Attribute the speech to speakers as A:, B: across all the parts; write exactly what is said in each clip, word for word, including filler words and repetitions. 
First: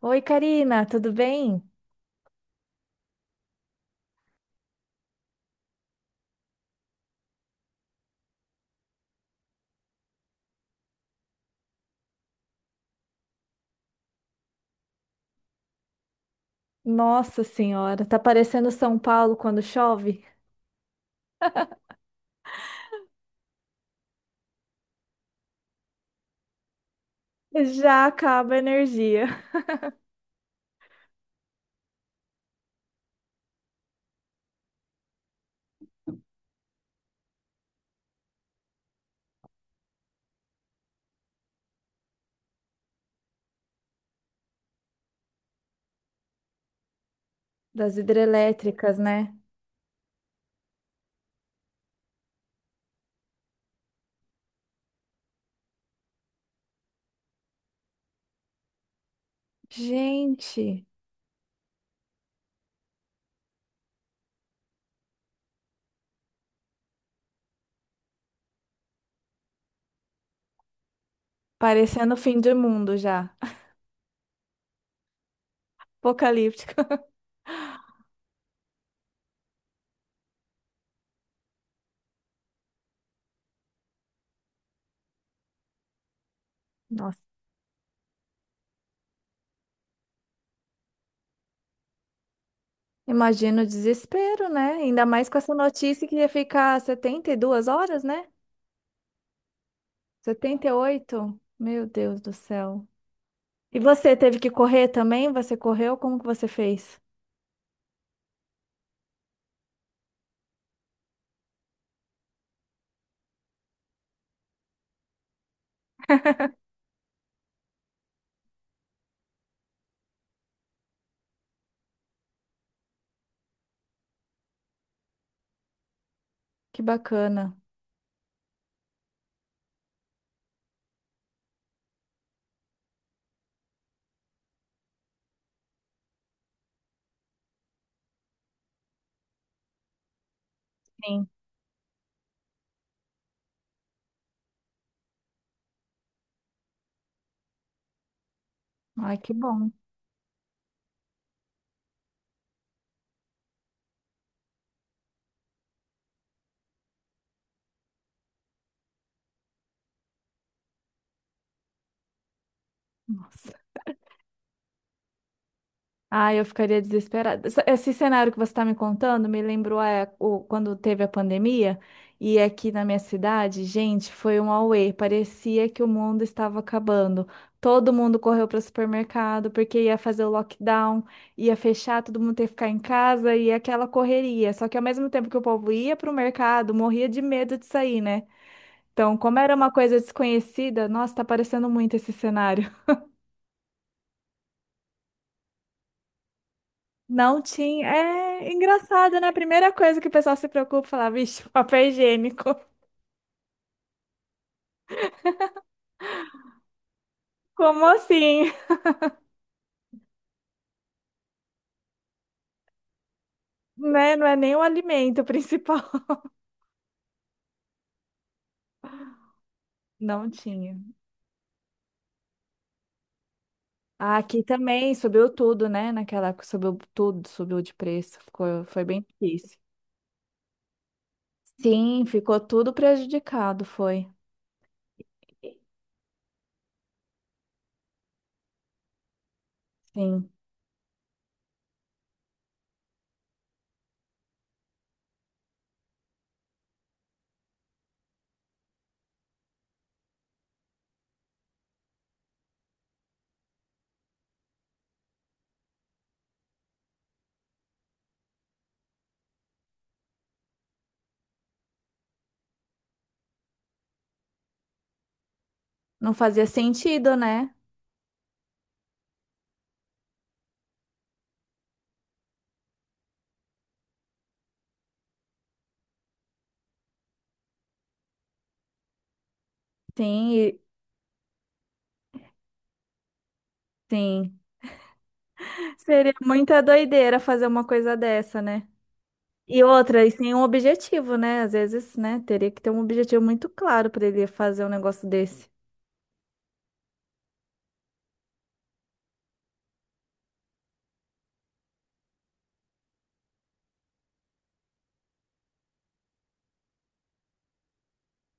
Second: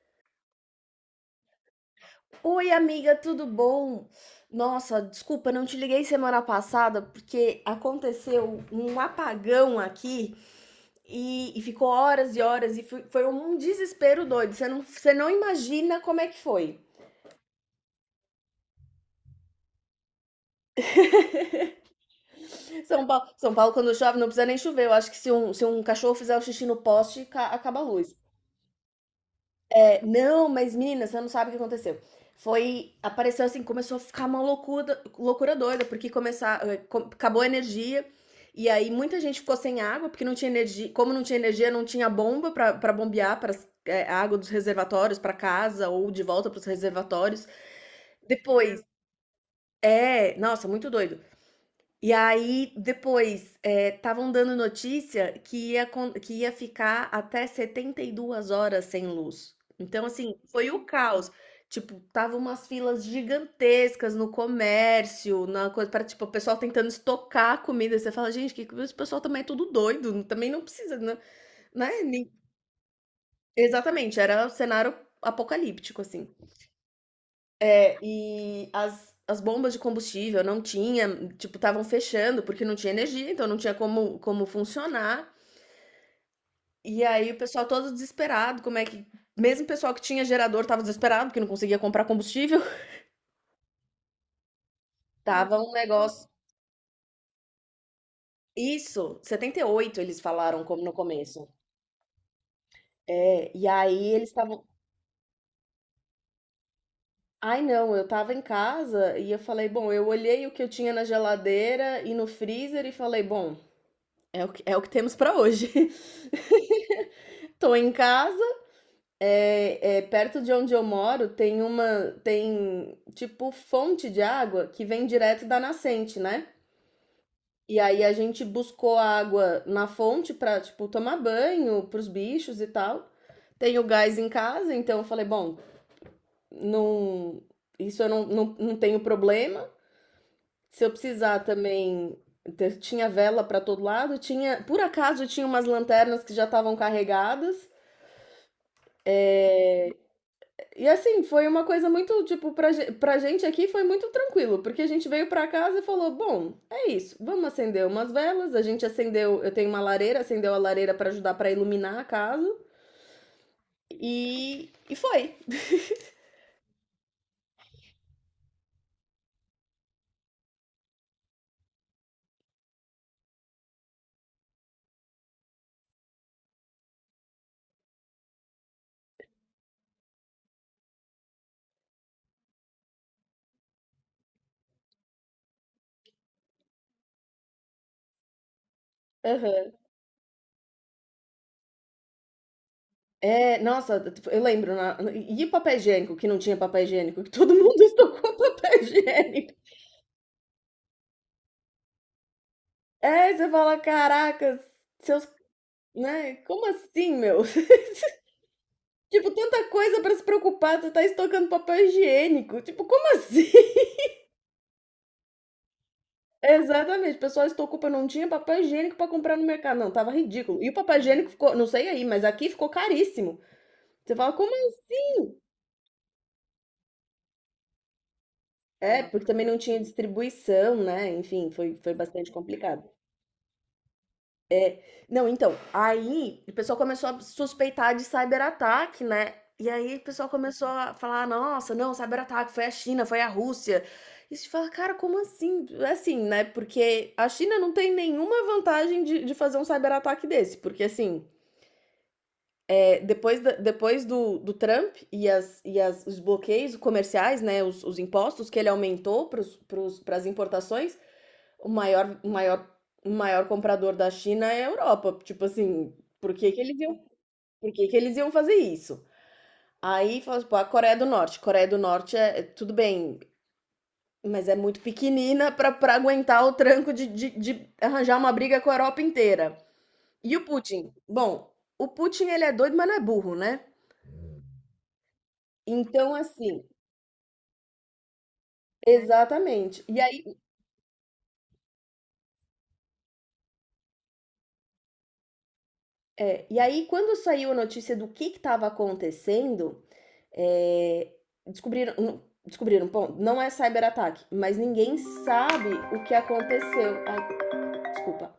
A: Oi, Karina, tudo bem?
B: Oi, amiga, tudo bom? Nossa, desculpa, não te liguei semana passada porque aconteceu um apagão aqui e, e ficou horas e horas e foi, foi um desespero doido. Você não, você não imagina como é que foi.
A: Nossa Senhora, tá parecendo São Paulo quando chove?
B: São Paulo, São Paulo, quando chove, não precisa nem chover. Eu acho que se um, se um cachorro fizer o xixi no poste, ca- acaba a
A: Já
B: luz.
A: acaba a energia.
B: Não, mas menina, você não sabe o que aconteceu. Foi, apareceu assim, começou a ficar uma loucura, loucura doida, porque começar, eh, acabou a energia. E aí muita gente ficou sem água, porque não tinha energia, como não tinha energia, não tinha bomba pra pra bombear para a água dos reservatórios para casa ou de volta para os reservatórios.
A: Das
B: Depois,
A: hidrelétricas, né?
B: é, nossa, muito doido. E aí, depois, eh, estavam dando notícia que ia acon que ia ficar até setenta e duas horas sem luz. Então, assim, foi o
A: Gente,
B: caos. Tipo, tava umas filas gigantescas no comércio, na coisa para tipo, o pessoal tentando estocar a comida. Você fala: "Gente, que que esse pessoal também é tudo doido, também não precisa, né?" Né,
A: parecendo o
B: nem
A: fim do mundo já.
B: exatamente, era o cenário apocalíptico, assim.
A: Apocalíptico.
B: É, e as, as bombas de combustível não tinha, tipo, estavam fechando porque não tinha energia, então não tinha como, como funcionar. E
A: Nossa,
B: aí o pessoal todo desesperado, como é que. Mesmo o pessoal que tinha gerador tava desesperado, porque não conseguia comprar combustível.
A: imagina o desespero, né? Ainda mais com essa
B: Tava um
A: notícia que
B: negócio.
A: ia ficar setenta e duas horas, né?
B: Isso, setenta e oito eles falaram
A: Setenta e
B: como no
A: oito.
B: começo.
A: Meu Deus do céu.
B: É, e
A: E
B: aí
A: você
B: eles
A: teve que
B: estavam.
A: correr também? Você correu? Como que você fez?
B: Ai, não, eu tava em casa e eu falei, bom, eu olhei o que eu tinha na geladeira e no freezer e falei, bom, é o que, é o que temos pra hoje. Tô em casa. É, é, perto de onde eu moro tem uma, tem tipo fonte de água que vem direto da nascente, né?
A: Que bacana.
B: E aí a gente buscou água na fonte pra, tipo, tomar banho pros bichos e tal. Tenho gás em casa, então eu falei, bom, não, isso eu não, não, não tenho problema. Se eu
A: Sim.
B: precisar também, ter- tinha vela pra todo lado, tinha, por acaso tinha umas lanternas que já estavam carregadas.
A: Ai, que bom.
B: E assim, foi uma coisa muito, tipo, pra, ge- pra gente aqui foi muito tranquilo, porque a gente veio pra casa e falou: bom, é isso, vamos acender umas velas. A gente acendeu, eu tenho uma lareira, acendeu a lareira pra ajudar pra iluminar a casa.
A: Nossa.
B: E, e foi.
A: Ah, eu ficaria desesperada. Essa- Esse cenário que você está me contando me lembrou é, o, quando teve a pandemia e aqui na minha cidade, gente, foi um auê. Parecia que o mundo estava acabando. Todo mundo correu para o supermercado porque ia fazer o lockdown, ia fechar, todo mundo ia ficar em casa e aquela correria. Só que ao mesmo tempo que o povo ia para o mercado, morria de medo de sair, né? Então, como era uma
B: Aham.
A: coisa desconhecida, nossa, tá parecendo muito esse cenário.
B: É, nossa, eu lembro. na- e papel higiênico, que não tinha papel higiênico, que
A: Não
B: todo mundo
A: tinha.
B: estocou
A: É
B: papel
A: engraçado, né? A
B: higiênico.
A: primeira coisa que o pessoal se preocupa, é falar, vixe, papel higiênico.
B: É, você fala: caracas, seus. Né? Como assim, meu?
A: Como assim?
B: Tipo, tanta coisa pra se preocupar, tu tá estocando papel higiênico. Tipo, como assim?
A: Né? Não é nem o alimento principal.
B: Exatamente, o pessoal estocou pra não tinha papel higiênico pra comprar no mercado. Não, tava
A: Não
B: ridículo. E o
A: tinha.
B: papel higiênico ficou, não sei aí, mas aqui ficou caríssimo. Você
A: Ah,
B: fala,
A: aqui
B: como aí?
A: também subiu tudo, né? Naquela época subiu tudo, subiu de preço. Ficou, foi bem
B: É, porque também
A: difícil.
B: não tinha distribuição, né? Enfim, foi, foi
A: Sim,
B: bastante
A: ficou tudo
B: complicado.
A: prejudicado, foi.
B: Não, então, aí o pessoal começou a suspeitar de cyberataque, né? E aí o pessoal
A: Sim.
B: começou a falar: nossa, não, cyberataque foi a China, foi a Rússia. E você fala, cara, como assim? Assim, né? Porque a China não tem nenhuma vantagem de, de fazer um cyberataque desse. Porque, assim, é, depois, da- depois do, do Trump e, as, e as, os bloqueios comerciais, né? Os, os impostos que ele aumentou para as importações, o maior o maior o maior comprador da China é a Europa, tipo assim,
A: Não
B: por
A: fazia
B: que que eles iam
A: sentido, né?
B: por que que eles iam fazer isso? Aí fala, tipo, a Coreia do Norte, Coreia do Norte é é tudo bem, mas é muito pequenina pra pra aguentar o tranco de de de arranjar uma briga com a Europa inteira.
A: Sim,
B: E o
A: e-
B: Putin? Bom, o Putin ele é doido, mas não é burro, né.
A: sim. Seria
B: Então
A: muita
B: assim
A: doideira fazer uma coisa dessa, né? E
B: exatamente. E
A: outra, e sem
B: aí
A: um objetivo, né? Às vezes, né? Teria que ter um objetivo muito claro para ele fazer um negócio desse.
B: É, e aí, quando saiu a notícia do que estava acontecendo, é, descobriram, não- descobriram, bom, não é cyberataque, mas ninguém sabe o que aconteceu. Ai, desculpa.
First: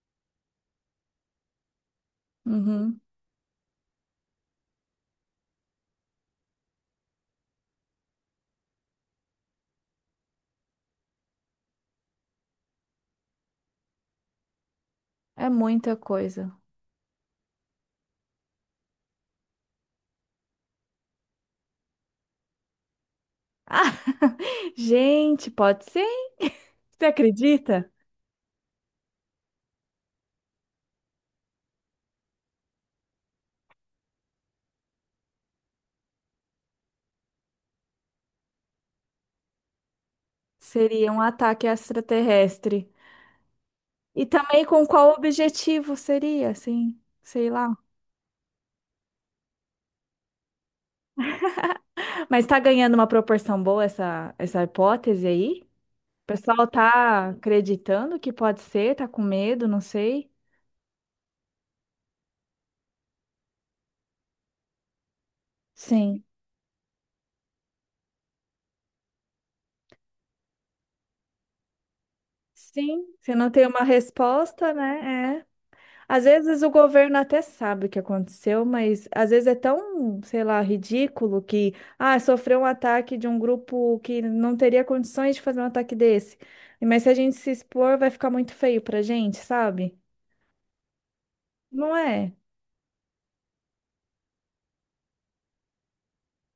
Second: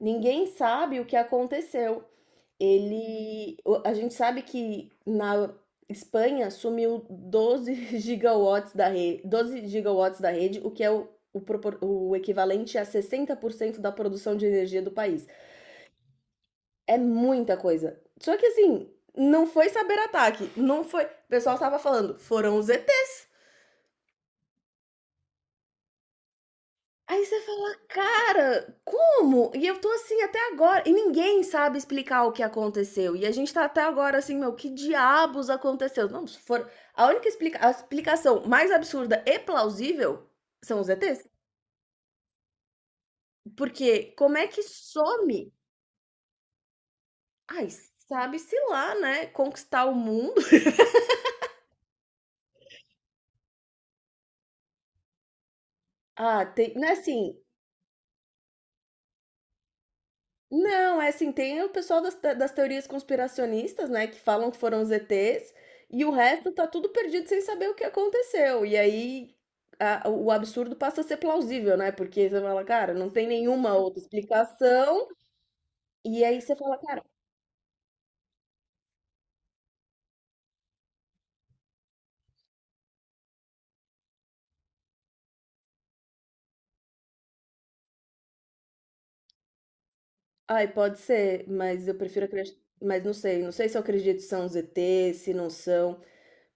B: Ninguém sabe o que aconteceu.
A: Uhum.
B: Ele, o- a gente sabe que na Espanha sumiu doze gigawatts da rede, doze gigawatts da rede, o que é o, o propor- o equivalente a sessenta por cento da produção de energia do país.
A: É muita coisa.
B: É muita coisa. Só que assim, não foi saber ataque, não foi. O pessoal tava falando, foram os E Ts.
A: Ah, gente, pode ser? Você
B: Aí você fala,
A: acredita?
B: cara, como? E eu tô assim até agora. E ninguém sabe explicar o que aconteceu. E a gente tá até agora assim, meu, que diabos aconteceu? Não, se for. A única explica... a explicação mais absurda e plausível são os
A: Seria um
B: E Ts.
A: ataque extraterrestre.
B: Porque
A: E
B: como é que
A: também com qual
B: some?
A: objetivo seria, assim? Sei
B: Ai,
A: lá.
B: sabe-se lá, né? Conquistar o mundo.
A: Mas tá ganhando uma proporção boa essa, essa hipótese aí? O
B: Ah,
A: pessoal
B: tem. Né,
A: tá
B: assim,
A: acreditando que pode ser, tá com medo, não sei.
B: não, é assim, tem o pessoal das te das teorias conspiracionistas, né, que falam que foram os E Ts, e o
A: Sim.
B: resto tá tudo perdido sem saber o que aconteceu. E aí a o absurdo passa a ser plausível, né, porque você fala: "Cara,
A: Sim,
B: não tem
A: se não tem
B: nenhuma
A: uma
B: outra
A: resposta,
B: explicação",
A: né? É.
B: e
A: Às
B: aí você
A: vezes o
B: fala: "Cara,
A: governo até sabe o que aconteceu, mas às vezes é tão, sei lá, ridículo que, ah, sofreu um ataque de um grupo que não teria condições de fazer um ataque desse. Mas se a gente se expor, vai ficar muito feio pra gente, sabe?
B: ai, pode ser, mas eu
A: Não
B: prefiro
A: é?
B: acreditar. Mas não sei, não sei, se eu acredito se são os E Ts, se não são".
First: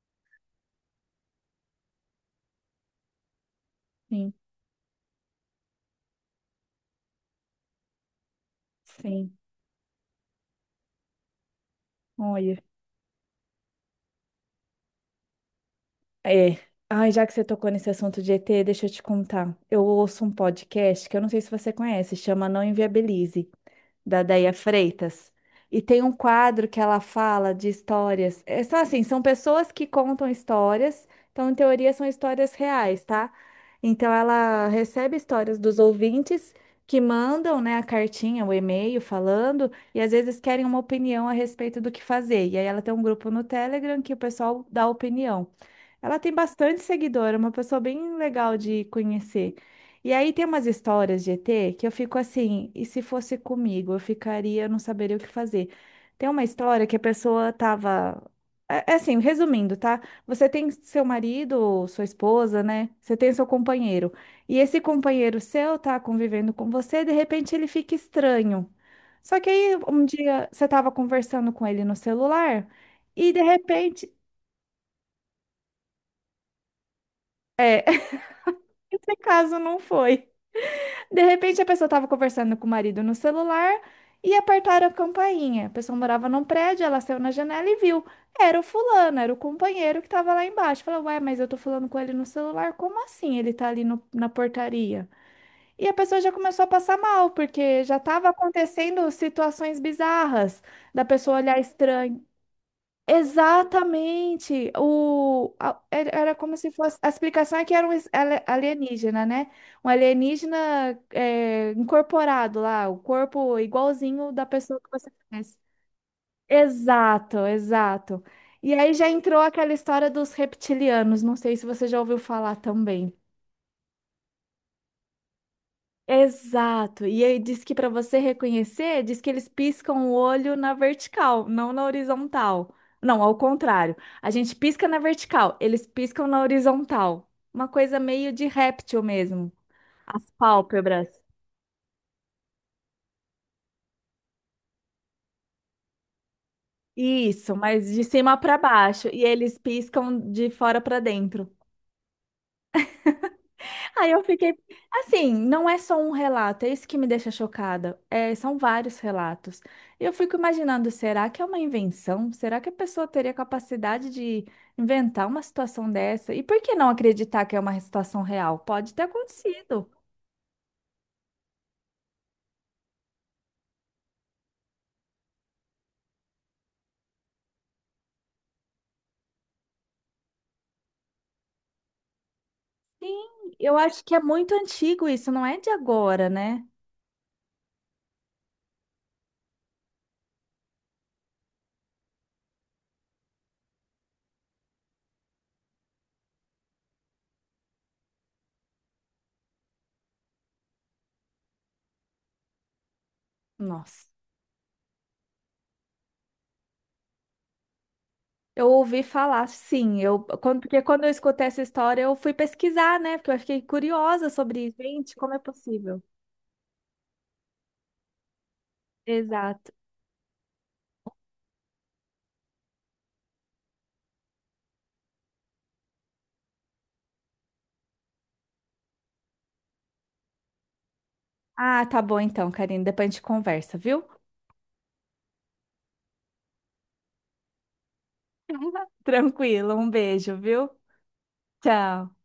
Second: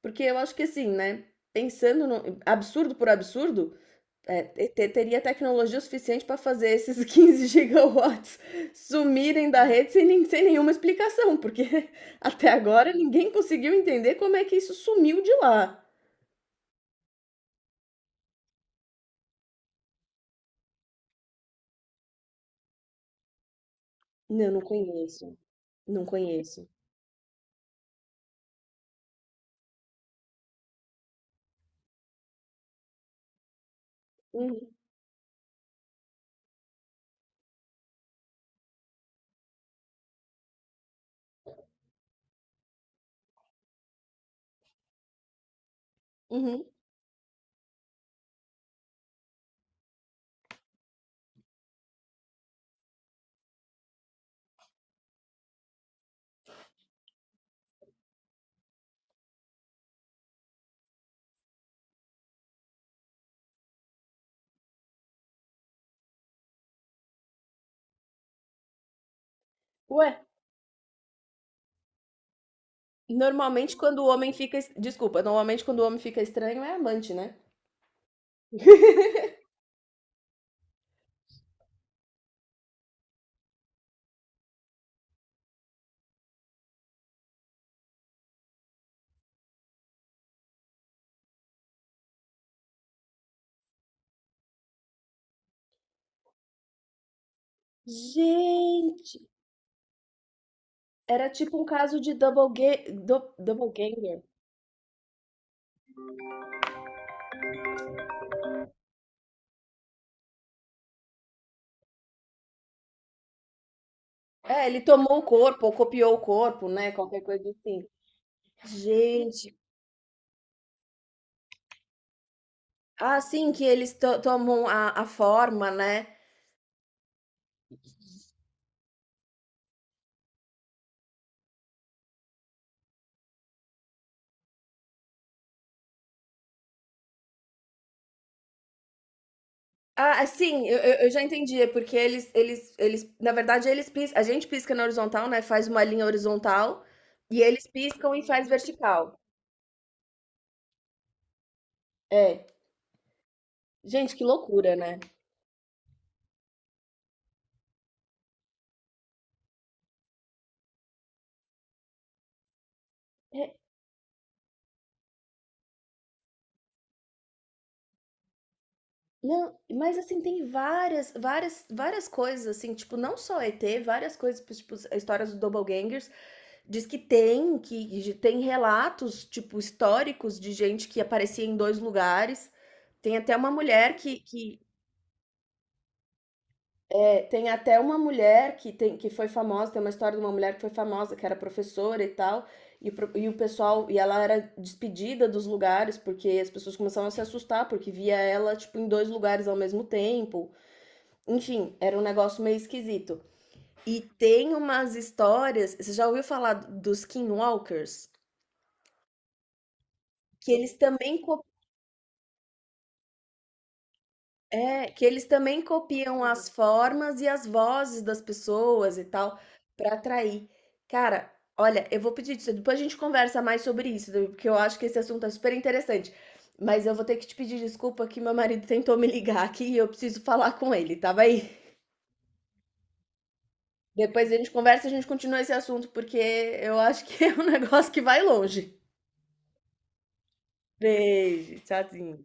B: Porque eu acho que assim, né, pensando no absurdo por absurdo,
A: Sim,
B: É, te- teria tecnologia suficiente para fazer esses quinze gigawatts
A: sim.
B: sumirem da rede sem, nem- sem nenhuma explicação, porque até
A: Olha.
B: agora ninguém conseguiu entender como é que isso sumiu de lá.
A: É. Ai, já que você tocou nesse assunto de E T, deixa eu te contar. Eu ouço um podcast que eu não sei se você conhece, chama Não Inviabilize, da
B: Não,
A: Déia
B: não
A: Freitas.
B: conheço.
A: E tem
B: Não
A: um
B: conheço.
A: quadro que ela fala de histórias. É só assim, são pessoas que contam histórias, então em teoria são histórias reais, tá? Então
B: Uhum,
A: ela recebe histórias dos ouvintes que mandam, né, a cartinha, o e-mail falando, e às vezes querem uma opinião a respeito do que fazer. E aí ela tem um grupo no Telegram que o pessoal dá opinião. Ela tem
B: uhum.
A: bastante seguidor, é uma pessoa bem legal de conhecer. E aí tem umas histórias de E T que eu fico assim, e se fosse comigo, eu ficaria, eu não saberia o que fazer. Tem uma história que a pessoa tava. É é assim, resumindo, tá? Você tem seu marido, sua esposa, né? Você tem seu companheiro. E esse companheiro seu tá convivendo com você, de repente ele fica estranho. Só que aí um
B: Ué,
A: dia você tava conversando com ele no celular e de
B: normalmente quando o
A: repente
B: homem fica. es- Desculpa, normalmente quando o homem fica estranho é amante, né?
A: esse caso não foi. De repente a pessoa estava conversando com o marido no celular e apertaram a campainha. A pessoa morava num prédio, ela saiu na janela e viu. Era o fulano, era o companheiro que estava lá embaixo. Falou, ué, mas eu tô falando com ele no celular, como assim ele tá ali no- na portaria? E a pessoa já começou a passar mal, porque já estava acontecendo
B: Gente,
A: situações bizarras da
B: era
A: pessoa olhar
B: tipo um caso de
A: estranho.
B: double, ga du- double ganger.
A: Exatamente. O, a- era era como se fosse. A explicação é que era um es- ale- alienígena, né? Um alienígena é, incorporado lá, o corpo igualzinho da
B: É,
A: pessoa
B: ele
A: que você
B: tomou o
A: conhece.
B: corpo, ou copiou o corpo, né? Qualquer
A: Exato,
B: coisa assim.
A: exato. E aí já entrou
B: Gente,
A: aquela história dos reptilianos. Não sei se você já ouviu falar também.
B: ah, sim, que eles to tomam a a forma, né.
A: Exato. E aí diz que para você reconhecer, diz que eles piscam o olho na vertical, não na horizontal. Não, ao contrário. A gente pisca na vertical, eles piscam na horizontal. Uma coisa meio de réptil mesmo.
B: Ah, é,
A: As
B: sim, eu eu
A: pálpebras.
B: eu já entendi, é porque eles eles eles na verdade eles pis a gente pisca na horizontal, né, faz uma linha horizontal, e
A: Isso,
B: eles
A: mas de
B: piscam e
A: cima
B: faz
A: para baixo.
B: vertical.
A: E eles piscam de fora para dentro.
B: É.
A: Aí
B: Gente,
A: eu
B: que
A: fiquei,
B: loucura, né.
A: assim, não é só um relato, é isso que me deixa chocada. É, são vários relatos. E eu fico imaginando, será que é uma invenção? Será que a pessoa teria
B: É,
A: capacidade de inventar uma situação dessa? E por que não acreditar que é uma situação real? Pode ter
B: não,
A: acontecido.
B: mas assim, tem várias várias várias coisas, assim, tipo, não só E T, várias coisas, tipo, as histórias do doppelgangers. Diz que tem, que tem relatos, tipo, históricos de gente que aparecia em dois lugares. Tem até uma
A: Sim, eu
B: mulher
A: acho que é
B: que,
A: muito
B: que
A: antigo isso, não é de agora, né?
B: é, tem até uma mulher que tem que foi famosa, tem uma história de uma mulher que foi famosa, que era professora e tal, e, o pro- e o pessoal, e ela era despedida dos lugares porque as pessoas começavam a se assustar porque via ela tipo em dois lugares ao mesmo tempo. Enfim, era um negócio meio esquisito. E
A: Nossa.
B: tem umas histórias, você já ouviu falar dos skinwalkers?
A: Eu ouvi falar, sim, eu,
B: Que
A: quando-
B: eles
A: porque quando eu
B: também
A: escutei essa história, eu fui pesquisar, né? Porque eu fiquei curiosa sobre isso.
B: É, que
A: Gente,
B: eles
A: como é
B: também
A: possível?
B: copiam as formas e as vozes das pessoas e tal,
A: Exato.
B: pra atrair. Cara, olha, eu vou pedir disso, depois a gente conversa mais sobre isso, porque eu acho que esse assunto é super interessante. Mas eu vou ter que te pedir desculpa que meu marido tentou me ligar aqui e eu preciso falar com ele, tá bem?
A: Ah, tá bom então, Karine. Depois a gente conversa, viu?
B: Depois a gente conversa e a gente continua esse assunto, porque eu acho que é um negócio que vai longe.
A: Tranquilo, um beijo, viu?
B: Beijo,
A: Tchau.
B: tchauzinho.